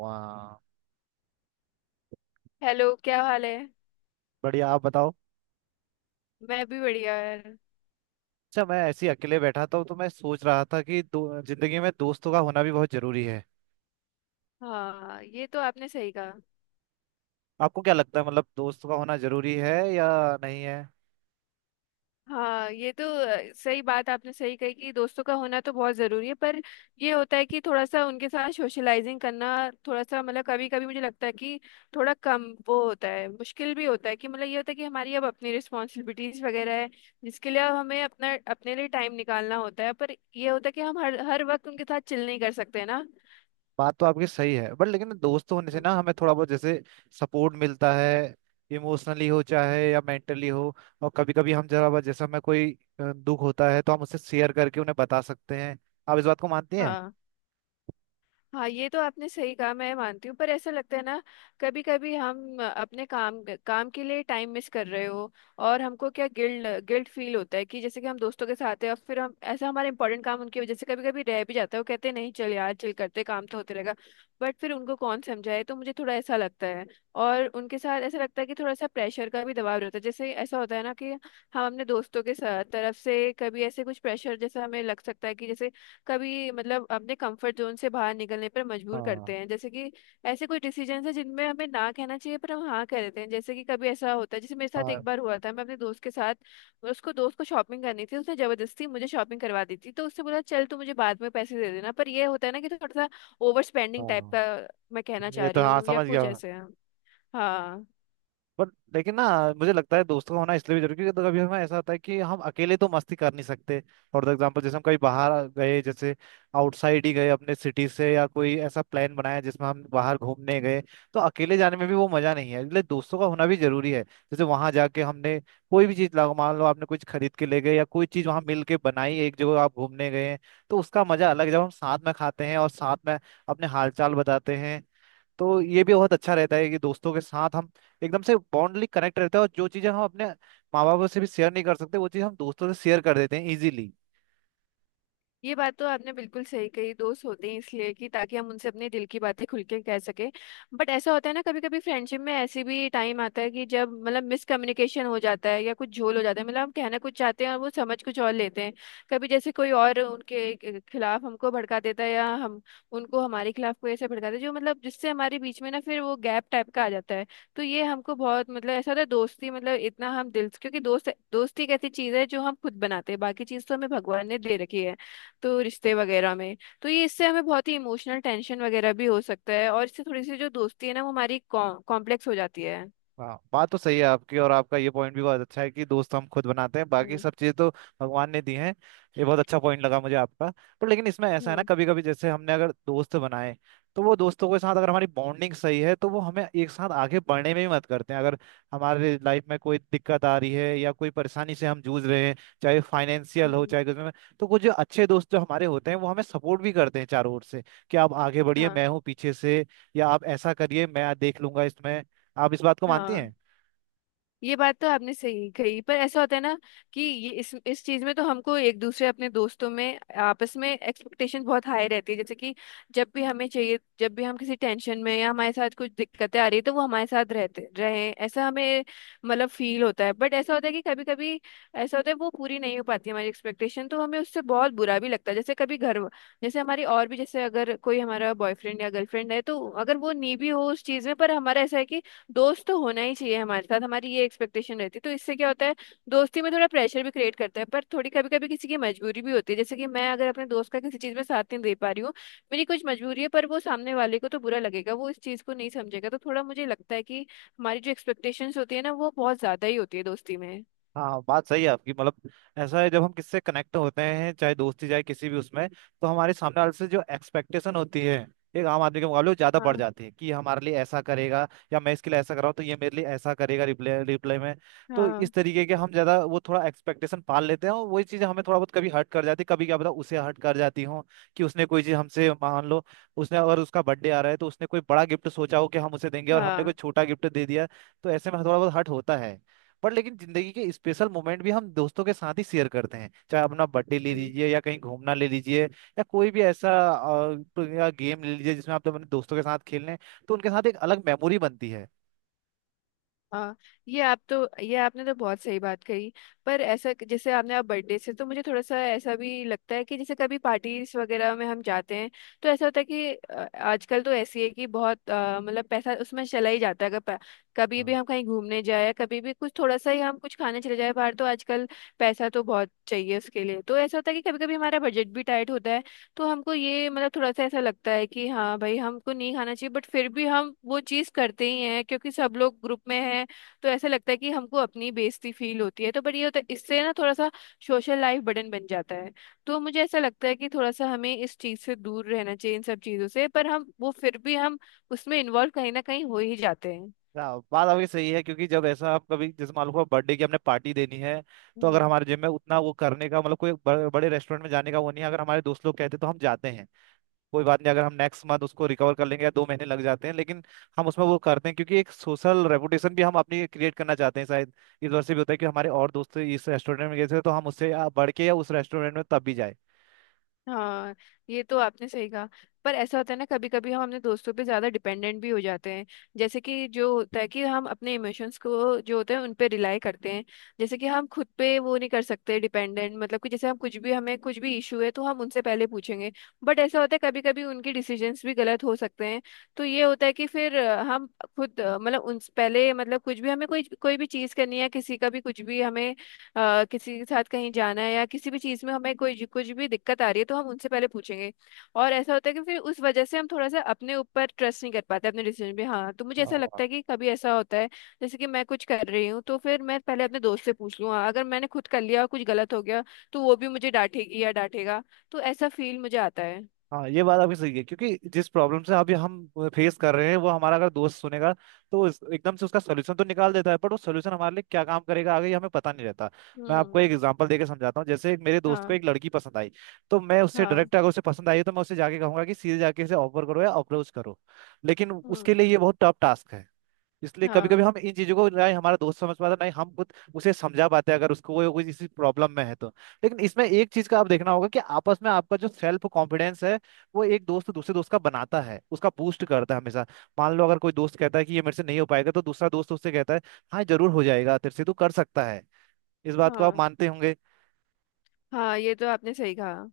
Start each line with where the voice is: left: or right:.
right: वाह।
left: हेलो, क्या हाल है?
right: बढ़िया, आप बताओ।
left: मैं भी बढ़िया, यार।
right: अच्छा, मैं ऐसे ही अकेले बैठा था तो मैं सोच रहा था कि दो जिंदगी में दोस्तों का होना भी बहुत जरूरी है।
left: हाँ, ये तो आपने सही कहा।
right: आपको क्या लगता है, मतलब दोस्तों का होना जरूरी है या नहीं है?
left: हाँ, ये तो सही बात आपने सही कही कि दोस्तों का होना तो बहुत ज़रूरी है। पर ये होता है कि थोड़ा सा उनके साथ सोशलाइजिंग करना, थोड़ा सा मतलब कभी कभी मुझे लगता है कि थोड़ा कम वो होता है, मुश्किल भी होता है कि मतलब ये होता है कि हमारी अब अपनी रिस्पॉन्सिबिलिटीज वगैरह है, जिसके लिए अब हमें अपना अपने लिए टाइम निकालना होता है। पर ये होता है कि हम हर हर वक्त उनके साथ चिल नहीं कर सकते ना।
right: बात तो आपकी सही है, बट लेकिन दोस्त होने से ना हमें थोड़ा बहुत जैसे सपोर्ट मिलता है, इमोशनली हो चाहे या मेंटली हो। और कभी कभी हम जरा बहुत जैसे हमें कोई दुख होता है तो हम उससे शेयर करके उन्हें बता सकते हैं। आप इस बात को मानती हैं?
left: हाँ। हाँ, ये तो आपने सही कहा, मैं मानती हूँ। पर ऐसा लगता है ना, कभी कभी हम अपने काम काम के लिए टाइम मिस कर रहे हो और हमको क्या गिल्ड गिल्ट फील होता है कि जैसे कि हम दोस्तों के साथ है और फिर हम ऐसा हमारा इंपॉर्टेंट काम उनकी वजह से कभी कभी रह भी जाता है। वो कहते हैं, नहीं चल यार, चल करते, काम तो होते रहेगा। बट फिर उनको कौन समझाए? तो मुझे थोड़ा ऐसा लगता है। और उनके साथ ऐसा लगता है कि थोड़ा सा प्रेशर का भी दबाव रहता है। जैसे ऐसा होता है ना कि हम अपने दोस्तों के साथ तरफ से कभी ऐसे कुछ प्रेशर जैसा हमें लग सकता है कि जैसे कभी मतलब अपने कंफर्ट जोन से बाहर निकलने पर मजबूर
right: हाँ।
left: करते हैं। जैसे कि ऐसे कोई डिसीजन है जिनमें हमें ना कहना चाहिए पर हम हाँ कह देते हैं। जैसे कि कभी ऐसा होता है, जैसे मेरे साथ एक
right: हाँ।
left: बार हुआ था। मैं अपने दोस्त के साथ, उसको दोस्त को शॉपिंग करनी थी, उसने जबरदस्ती मुझे शॉपिंग करवा दी थी। तो उससे बोला, चल तू मुझे बाद में पैसे दे देना। पर ये होता है ना कि थोड़ा सा ओवर स्पेंडिंग टाइप
right: हाँ,
left: का मैं कहना
right: ये
left: चाह
right: तो
left: रही
right: हाँ,
left: हूँ, या
right: समझ गया।
left: कुछ ऐसे है। हाँ।
right: बट लेकिन ना मुझे लगता है दोस्तों का होना इसलिए भी जरूरी है, क्योंकि तो कभी हमें ऐसा होता है कि हम अकेले तो मस्ती कर नहीं सकते। फॉर एग्जाम्पल जैसे हम कहीं बाहर गए, जैसे आउटसाइड ही गए अपने सिटी से, या कोई ऐसा प्लान बनाया जिसमें हम बाहर घूमने गए, तो अकेले जाने में भी वो मजा नहीं है, इसलिए दोस्तों का होना भी जरूरी है। जैसे वहां जाके हमने कोई भी चीज लगा, मान लो आपने कुछ खरीद के ले गए या कोई चीज वहां मिल के बनाई, एक जगह आप घूमने गए हैं तो उसका मजा अलग है। जब हम साथ में खाते हैं और साथ में अपने हालचाल बताते हैं, तो ये भी बहुत अच्छा रहता है कि दोस्तों के साथ हम एकदम से बॉन्डली कनेक्ट रहते हैं, और जो चीज़ें हम अपने माँ बापों से भी शेयर नहीं कर सकते वो चीज़ हम दोस्तों से शेयर कर देते हैं इजीली।
left: ये बात तो आपने बिल्कुल सही कही, दोस्त होते हैं इसलिए कि ताकि हम उनसे अपने दिल की बातें खुल के कह सके। बट ऐसा होता है ना, कभी कभी फ्रेंडशिप में ऐसे भी टाइम आता है कि जब मतलब मिसकम्युनिकेशन हो जाता है या कुछ झोल हो जाता है, मतलब हम कहना कुछ चाहते हैं और वो समझ कुछ और लेते हैं। कभी जैसे कोई और उनके खिलाफ हमको भड़का देता है, या हम उनको हमारे खिलाफ कोई ऐसे भड़काता है जो मतलब जिससे हमारे बीच में ना फिर वो गैप टाइप का आ जाता है। तो ये हमको बहुत मतलब ऐसा होता है, दोस्ती मतलब इतना हम क्योंकि दोस्ती एक ऐसी चीज है जो हम खुद बनाते हैं, बाकी चीज तो हमें भगवान ने दे रखी है, तो रिश्ते वगैरह में। तो ये इससे हमें बहुत ही इमोशनल टेंशन वगैरह भी हो सकता है, और इससे थोड़ी सी जो दोस्ती है ना वो हमारी कॉम्प्लेक्स हो जाती है।
right: हाँ, बात तो सही है आपकी, और आपका ये पॉइंट भी बहुत अच्छा है कि दोस्त हम खुद बनाते हैं, बाकी
left: हम्म।
right: सब चीज़ें तो भगवान ने दी हैं। ये बहुत अच्छा पॉइंट लगा मुझे आपका। पर लेकिन इसमें ऐसा है ना,
left: हम्म।
right: कभी कभी जैसे हमने अगर दोस्त बनाए, तो वो दोस्तों के साथ अगर हमारी बॉन्डिंग सही है तो वो हमें एक साथ आगे बढ़ने में ही मदद करते हैं। अगर हमारे लाइफ में कोई दिक्कत आ रही है या कोई परेशानी से हम जूझ रहे हैं, चाहे फाइनेंशियल हो
left: हम्म।
right: चाहे कुछ में, तो कुछ जो अच्छे दोस्त जो हमारे होते हैं वो हमें सपोर्ट भी करते हैं चारों ओर से, कि आप आगे बढ़िए
left: हाँ।
right: मैं हूँ पीछे से, या आप ऐसा करिए मैं देख लूंगा इसमें। आप इस बात को मानती
left: हाँ,
right: हैं?
left: ये बात तो आपने सही कही। पर ऐसा होता है ना कि ये इस चीज में तो हमको एक दूसरे अपने दोस्तों में आपस में एक्सपेक्टेशन बहुत हाई रहती है। जैसे कि जब भी हमें चाहिए, जब भी हम किसी टेंशन में या हमारे साथ कुछ दिक्कतें आ रही है तो वो हमारे साथ रहते रहे, ऐसा हमें मतलब फील होता है। बट ऐसा होता है कि कभी कभी ऐसा होता है वो पूरी नहीं हो पाती हमारी एक्सपेक्टेशन, तो हमें उससे बहुत बुरा भी लगता है। जैसे कभी घर, जैसे हमारी और भी जैसे अगर कोई हमारा बॉयफ्रेंड या गर्लफ्रेंड है तो अगर वो नहीं भी हो उस चीज में, पर हमारा ऐसा है कि दोस्त तो होना ही चाहिए हमारे साथ, हमारी ये एक्सपेक्टेशन रहती है। तो इससे क्या होता है, दोस्ती में थोड़ा प्रेशर भी क्रिएट करता है। पर थोड़ी कभी कभी किसी की मजबूरी भी होती है, जैसे कि मैं अगर अपने दोस्त का किसी चीज में साथ नहीं दे पा रही हूँ, मेरी कुछ मजबूरी है पर वो सामने वाले को तो बुरा लगेगा, वो इस चीज को नहीं समझेगा। तो थोड़ा मुझे लगता है कि हमारी जो एक्सपेक्टेशंस होती है ना वो बहुत ज्यादा ही होती है दोस्ती में।
right: हाँ, बात सही है आपकी। मतलब ऐसा है, जब हम किससे कनेक्ट होते हैं चाहे दोस्ती चाहे किसी भी उसमें, तो हमारे सामने वाले से जो एक्सपेक्टेशन होती है एक आम आदमी के मुकाबले वो ज्यादा बढ़
left: हाँ।
right: जाती है, कि ये हमारे लिए ऐसा करेगा, या मैं इसके लिए ऐसा कर रहा हूँ तो ये मेरे लिए ऐसा करेगा रिप्लाई रिप्लाई में। तो इस
left: हाँ।
right: तरीके के हम ज्यादा वो थोड़ा एक्सपेक्टेशन पाल लेते हैं, और वही चीजें हमें थोड़ा बहुत कभी हर्ट कर जाती है, कभी क्या पता उसे हर्ट कर जाती हो, कि उसने कोई चीज हमसे मान लो, उसने अगर उसका बर्थडे आ रहा है तो उसने कोई बड़ा गिफ्ट सोचा हो कि हम उसे देंगे और हमने कोई
left: हाँ।
right: छोटा गिफ्ट दे दिया, तो ऐसे में थोड़ा बहुत हर्ट होता है। पर लेकिन जिंदगी के स्पेशल मोमेंट भी हम दोस्तों के साथ ही शेयर करते हैं, चाहे अपना बर्थडे ले लीजिए या कहीं घूमना ले लीजिए, या कोई भी ऐसा तो या गेम ले लीजिए जिसमें आप तो अपने दोस्तों के साथ खेल रहे हैं, तो उनके साथ एक अलग मेमोरी बनती है।
left: हाँ। ये आप तो ये आपने तो बहुत सही बात कही। पर ऐसा जैसे आपने आप बर्थडे से तो मुझे थोड़ा सा ऐसा भी लगता है कि जैसे कभी पार्टीज वगैरह में हम जाते हैं, तो ऐसा होता है कि आजकल तो ऐसी है कि बहुत मतलब पैसा उसमें चला ही जाता है। अगर कभी भी
right: हाँ।
left: हम कहीं घूमने जाए, कभी भी कुछ थोड़ा सा ही हम कुछ खाने चले जाए बाहर, तो आजकल पैसा तो बहुत चाहिए उसके लिए। तो ऐसा होता है कि कभी कभी हमारा बजट भी टाइट होता है, तो हमको ये मतलब थोड़ा सा ऐसा लगता है कि हाँ भाई, हमको नहीं खाना चाहिए। बट फिर भी हम वो चीज़ करते ही हैं क्योंकि सब लोग ग्रुप में हैं, तो ऐसा लगता है कि हमको अपनी बेइज्जती फील होती है। तो बट ये होता है इससे ना थोड़ा सा सोशल लाइफ बर्डन बन जाता है। तो मुझे ऐसा लगता है कि थोड़ा सा हमें इस चीज़ से दूर रहना चाहिए, इन सब चीज़ों से। पर हम वो फिर भी हम उसमें इन्वॉल्व कहीं ना कहीं हो ही जाते हैं।
right: हाँ, बात आपकी सही है, क्योंकि जब ऐसा आप कभी जैसे मान लो बर्थडे की हमने पार्टी देनी है, तो अगर
left: हम्म।
right: हमारे जिम में उतना वो करने का मतलब कोई बड़े रेस्टोरेंट में जाने का वो नहीं है, अगर हमारे दोस्त लोग कहते तो हम जाते हैं, कोई बात नहीं अगर हम नेक्स्ट मंथ उसको रिकवर कर लेंगे या दो महीने लग जाते हैं, लेकिन हम उसमें वो करते हैं, क्योंकि एक सोशल रेपुटेशन भी हम अपनी क्रिएट करना चाहते हैं शायद, इस वजह से भी होता है कि हमारे और दोस्त इस रेस्टोरेंट में गए थे तो हम उससे बढ़ के या उस रेस्टोरेंट में तब भी
left: हाँ, ये तो आपने सही कहा। पर ऐसा होता है ना, कभी कभी हम अपने दोस्तों पे ज्यादा डिपेंडेंट भी हो जाते हैं। जैसे कि जो होता है कि हम अपने इमोशंस को जो होते हैं उन पे रिलाई करते हैं, जैसे कि हम खुद पे वो नहीं कर सकते। डिपेंडेंट मतलब कि जैसे हम कुछ भी हमें कुछ भी इशू है तो हम उनसे पहले पूछेंगे। बट ऐसा होता है कभी कभी उनके डिसीजंस भी गलत हो सकते हैं। तो ये होता है कि फिर हम खुद मतलब उन पहले मतलब कुछ भी हमें कोई कोई भी चीज़ करनी है, किसी का भी कुछ भी हमें किसी के साथ कहीं जाना है या किसी भी चीज़ में हमें कोई कुछ भी दिक्कत आ रही है, तो हम उनसे पहले पूछेंगे। और ऐसा होता है कि फिर उस वजह से हम थोड़ा सा अपने ऊपर ट्रस्ट नहीं कर पाते अपने डिसीजन पे। हाँ, तो मुझे ऐसा लगता
right: जाए।
left: है कि कभी ऐसा होता है, जैसे कि मैं कुछ कर रही हूँ तो फिर मैं पहले अपने दोस्त से पूछ लूँ। हाँ, अगर मैंने खुद कर लिया और कुछ गलत हो गया तो वो भी मुझे डांटेगी या डांटेगा। तो ऐसा फील मुझे आता है।
right: हाँ, ये बात आपकी सही है क्योंकि जिस प्रॉब्लम से अभी हम फेस कर रहे हैं वो हमारा अगर दोस्त सुनेगा, तो एकदम से उसका सोल्यूशन तो निकाल देता है, पर वो सोल्यूशन हमारे लिए क्या काम करेगा आगे ये हमें पता नहीं रहता। मैं आपको एक
left: हम्म।
right: एग्जांपल देके समझाता हूँ, जैसे एक मेरे दोस्त को
left: हाँ।
right: एक लड़की पसंद आई, तो मैं उससे
left: हाँ।
right: डायरेक्ट, अगर उसे पसंद आई है, तो मैं उसे जाके कहूंगा कि सीधे जाके उसे ऑफर करो या अप्रोच करो, लेकिन उसके
left: हम्म।
right: लिए ये बहुत टफ टास्क है। इसलिए कभी कभी
left: हाँ।
right: हम इन चीजों को ना ही हमारा दोस्त समझ पाता ना ही हम खुद उसे समझा पाते हैं, अगर उसको कोई कोई इसी प्रॉब्लम में है तो। लेकिन इसमें एक चीज का आप देखना होगा कि आपस में आपका जो सेल्फ कॉन्फिडेंस है, वो एक दोस्त दूसरे दोस्त का बनाता है, उसका बूस्ट करता है हमेशा। मान लो अगर कोई दोस्त कहता है कि ये मेरे से नहीं हो पाएगा, तो दूसरा दोस्त उससे कहता है हाँ जरूर हो जाएगा, तेरे से तू कर सकता है। इस बात को आप
left: हाँ।
right: मानते होंगे?
left: हाँ, ये तो आपने सही कहा।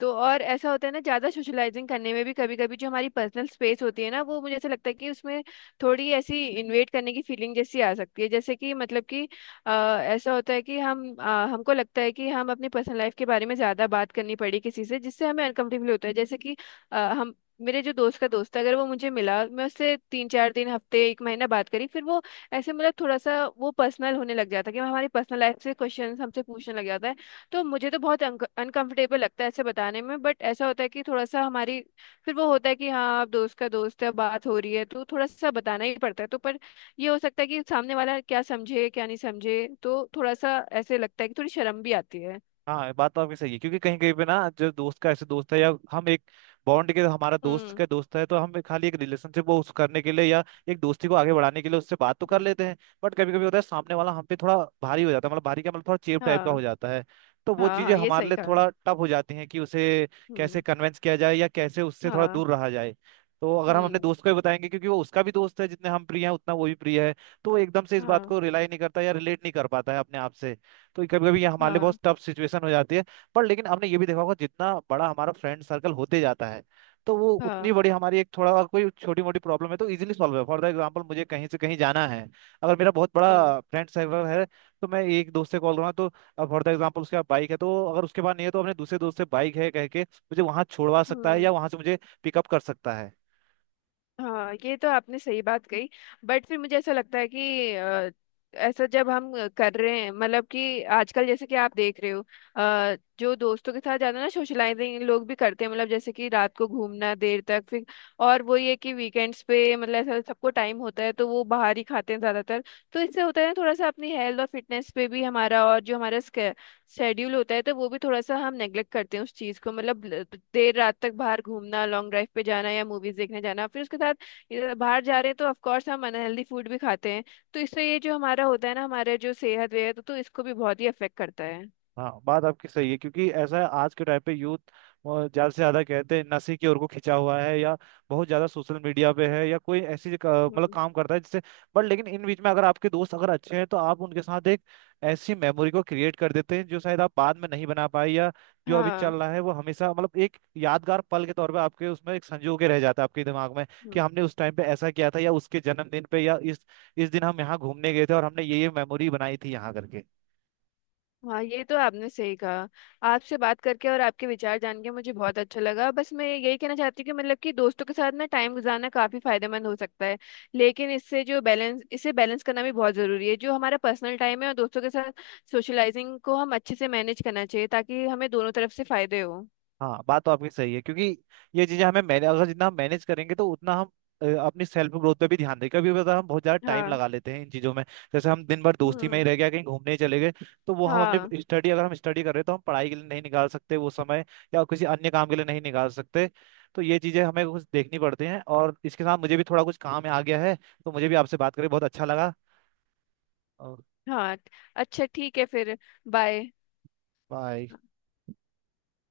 left: तो और ऐसा होता है ना, ज्यादा सोशलाइजिंग करने में भी कभी कभी जो हमारी पर्सनल स्पेस होती है ना, वो मुझे ऐसा लगता है कि उसमें थोड़ी ऐसी इन्वेट करने की फीलिंग जैसी आ सकती है। जैसे कि मतलब कि अ, ऐसा होता है कि हमको लगता है कि हम अपनी पर्सनल लाइफ के बारे में ज्यादा बात करनी पड़ी किसी से, जिससे हमें अनकंफर्टेबल होता है। जैसे कि अ, हम मेरे जो दोस्त का दोस्त है, अगर वो मुझे मिला, मैं उससे 3-4 दिन, हफ्ते, एक महीना बात करी, फिर वो ऐसे मतलब थोड़ा सा वो पर्सनल होने लग जाता है कि हमारी पर्सनल लाइफ से क्वेश्चन हमसे पूछने लग जाता है। तो मुझे तो बहुत अनकंफर्टेबल लगता है ऐसे बताने में। बट ऐसा होता है कि थोड़ा सा हमारी फिर वो होता है कि हाँ आप दोस्त का दोस्त है, बात हो रही है तो थोड़ा सा बताना ही पड़ता है। तो पर ये हो सकता है कि सामने वाला क्या समझे क्या नहीं समझे, तो थोड़ा सा ऐसे लगता है कि थोड़ी शर्म भी आती है।
right: हाँ, बात तो आपकी सही है, क्योंकि कहीं कहीं पे ना जो दोस्त का ऐसे दोस्त है, या हम एक बॉन्ड के हमारा दोस्त
left: हम्म।
right: का दोस्त है, तो हम खाली एक रिलेशनशिप वो उस करने के लिए या एक दोस्ती को आगे बढ़ाने के लिए उससे बात तो कर
left: हम्म।
right: लेते हैं। बट कभी कभी होता है सामने वाला हम पे थोड़ा भारी हो जाता है, मतलब भारी क्या, मतलब थोड़ा चेप टाइप का
left: हाँ।
right: हो जाता है, तो वो
left: हाँ।
right: चीजें
left: हाँ, ये
right: हमारे
left: सही
right: लिए
left: कहा।
right: थोड़ा टफ हो जाती हैं कि उसे कैसे
left: हम्म।
right: कन्वेंस किया जाए या कैसे उससे थोड़ा
left: हाँ।
right: दूर रहा जाए। तो अगर हम अपने
left: हम्म।
right: दोस्त को भी बताएंगे क्योंकि वो उसका भी दोस्त है, जितने हम प्रिय हैं उतना वो भी प्रिय है, तो वो एकदम से इस बात को
left: हाँ।
right: रिलाई नहीं करता या रिलेट नहीं कर पाता है अपने आप से, तो कभी कभी ये हमारे लिए बहुत
left: हाँ।
right: टफ सिचुएशन हो जाती है। पर लेकिन हमने ये भी देखा होगा जितना बड़ा हमारा फ्रेंड सर्कल होते जाता है, तो वो उतनी
left: हाँ।
right: बड़ी हमारी एक थोड़ा कोई छोटी मोटी प्रॉब्लम है तो इजीली सॉल्व है। फॉर द एग्जाम्पल मुझे कहीं से कहीं जाना है, अगर मेरा बहुत
left: हम्म।
right: बड़ा फ्रेंड सर्कल है तो मैं एक दोस्त से कॉल करूँगा, तो फॉर द एग्जाम्पल उसके पास बाइक है, तो अगर उसके पास नहीं है तो अपने दूसरे दोस्त से बाइक है कह के मुझे वहाँ छोड़वा सकता है
left: हम्म।
right: या वहाँ से मुझे पिकअप कर सकता है।
left: हाँ, ये तो आपने सही बात कही। बट फिर मुझे ऐसा लगता है कि ऐसा जब हम कर रहे हैं, मतलब कि आजकल जैसे कि आप देख रहे हो, जो दोस्तों के साथ जाना ना सोशलाइजिंग लोग भी करते हैं मतलब, जैसे कि रात को घूमना देर तक, फिर और वो ये कि वीकेंड्स पे मतलब ऐसा सबको टाइम होता है, तो वो बाहर ही खाते हैं ज्यादातर। तो इससे होता है ना, थोड़ा सा अपनी हेल्थ और फिटनेस पे भी हमारा और जो हमारा शेड्यूल होता है तो वो भी थोड़ा सा हम नेग्लेक्ट करते हैं उस चीज को, मतलब देर रात तक बाहर घूमना, लॉन्ग ड्राइव पे जाना या मूवीज देखने जाना, फिर उसके साथ ये बाहर जा रहे हैं तो ऑफ कोर्स हम अनहेल्दी फूड भी खाते हैं। तो इससे ये जो हमारा होता है ना हमारे जो सेहत वेहत तो इसको भी बहुत ही अफेक्ट करता है।
right: हाँ, बात आपकी सही है, क्योंकि ऐसा है आज के टाइम पे यूथ ज़्यादा से ज़्यादा कहते हैं नशे की ओर को खिंचा हुआ है, या बहुत ज़्यादा सोशल मीडिया पे है, या कोई ऐसी मतलब
left: हम्म।
right: काम करता है जिससे, बट लेकिन इन बीच में अगर आपके दोस्त अगर अच्छे हैं, तो आप उनके साथ एक ऐसी मेमोरी को क्रिएट कर देते हैं जो शायद आप बाद में नहीं बना पाए, या जो अभी चल
left: हाँ।
right: रहा है वो हमेशा मतलब एक यादगार पल के तौर पे आपके उसमें एक संजो के रह जाता है आपके दिमाग में, कि हमने उस टाइम पे ऐसा किया था, या उसके जन्मदिन पे, या इस दिन हम यहाँ घूमने गए थे और हमने ये मेमोरी बनाई थी यहाँ करके।
left: हाँ, ये तो आपने सही कहा। आपसे बात करके और आपके विचार जान के मुझे बहुत अच्छा लगा। बस मैं यही कहना चाहती हूँ कि मतलब कि दोस्तों के साथ ना टाइम गुजारना काफी फायदेमंद हो सकता है, लेकिन इससे जो बैलेंस, इसे बैलेंस करना भी बहुत जरूरी है, जो हमारा पर्सनल टाइम है और दोस्तों के साथ सोशलाइजिंग को हम अच्छे से मैनेज करना चाहिए ताकि हमें दोनों तरफ से फायदे हो।
right: हाँ, बात तो आपकी सही है, क्योंकि ये चीजें हमें मैंने अगर जितना हम मैनेज करेंगे तो उतना हम अपनी सेल्फ ग्रोथ पे भी ध्यान दें। कभी पता हम बहुत ज्यादा टाइम
left: हाँ।
right: लगा लेते हैं इन चीजों में, जैसे हम दिन भर दोस्ती में ही
left: हम्म।
right: रह गया कहीं घूमने ही चले गए, तो वो हम
left: हाँ।
right: अपने स्टडी अगर हम स्टडी कर रहे हैं तो हम पढ़ाई के लिए नहीं निकाल सकते वो समय, या किसी अन्य काम के लिए नहीं निकाल सकते। तो ये चीजें हमें कुछ देखनी पड़ती हैं, और इसके साथ मुझे भी थोड़ा कुछ काम आ गया है, तो मुझे भी आपसे बात करके बहुत अच्छा लगा। और
left: हाँ। अच्छा, ठीक है फिर। बाय।
right: बाय।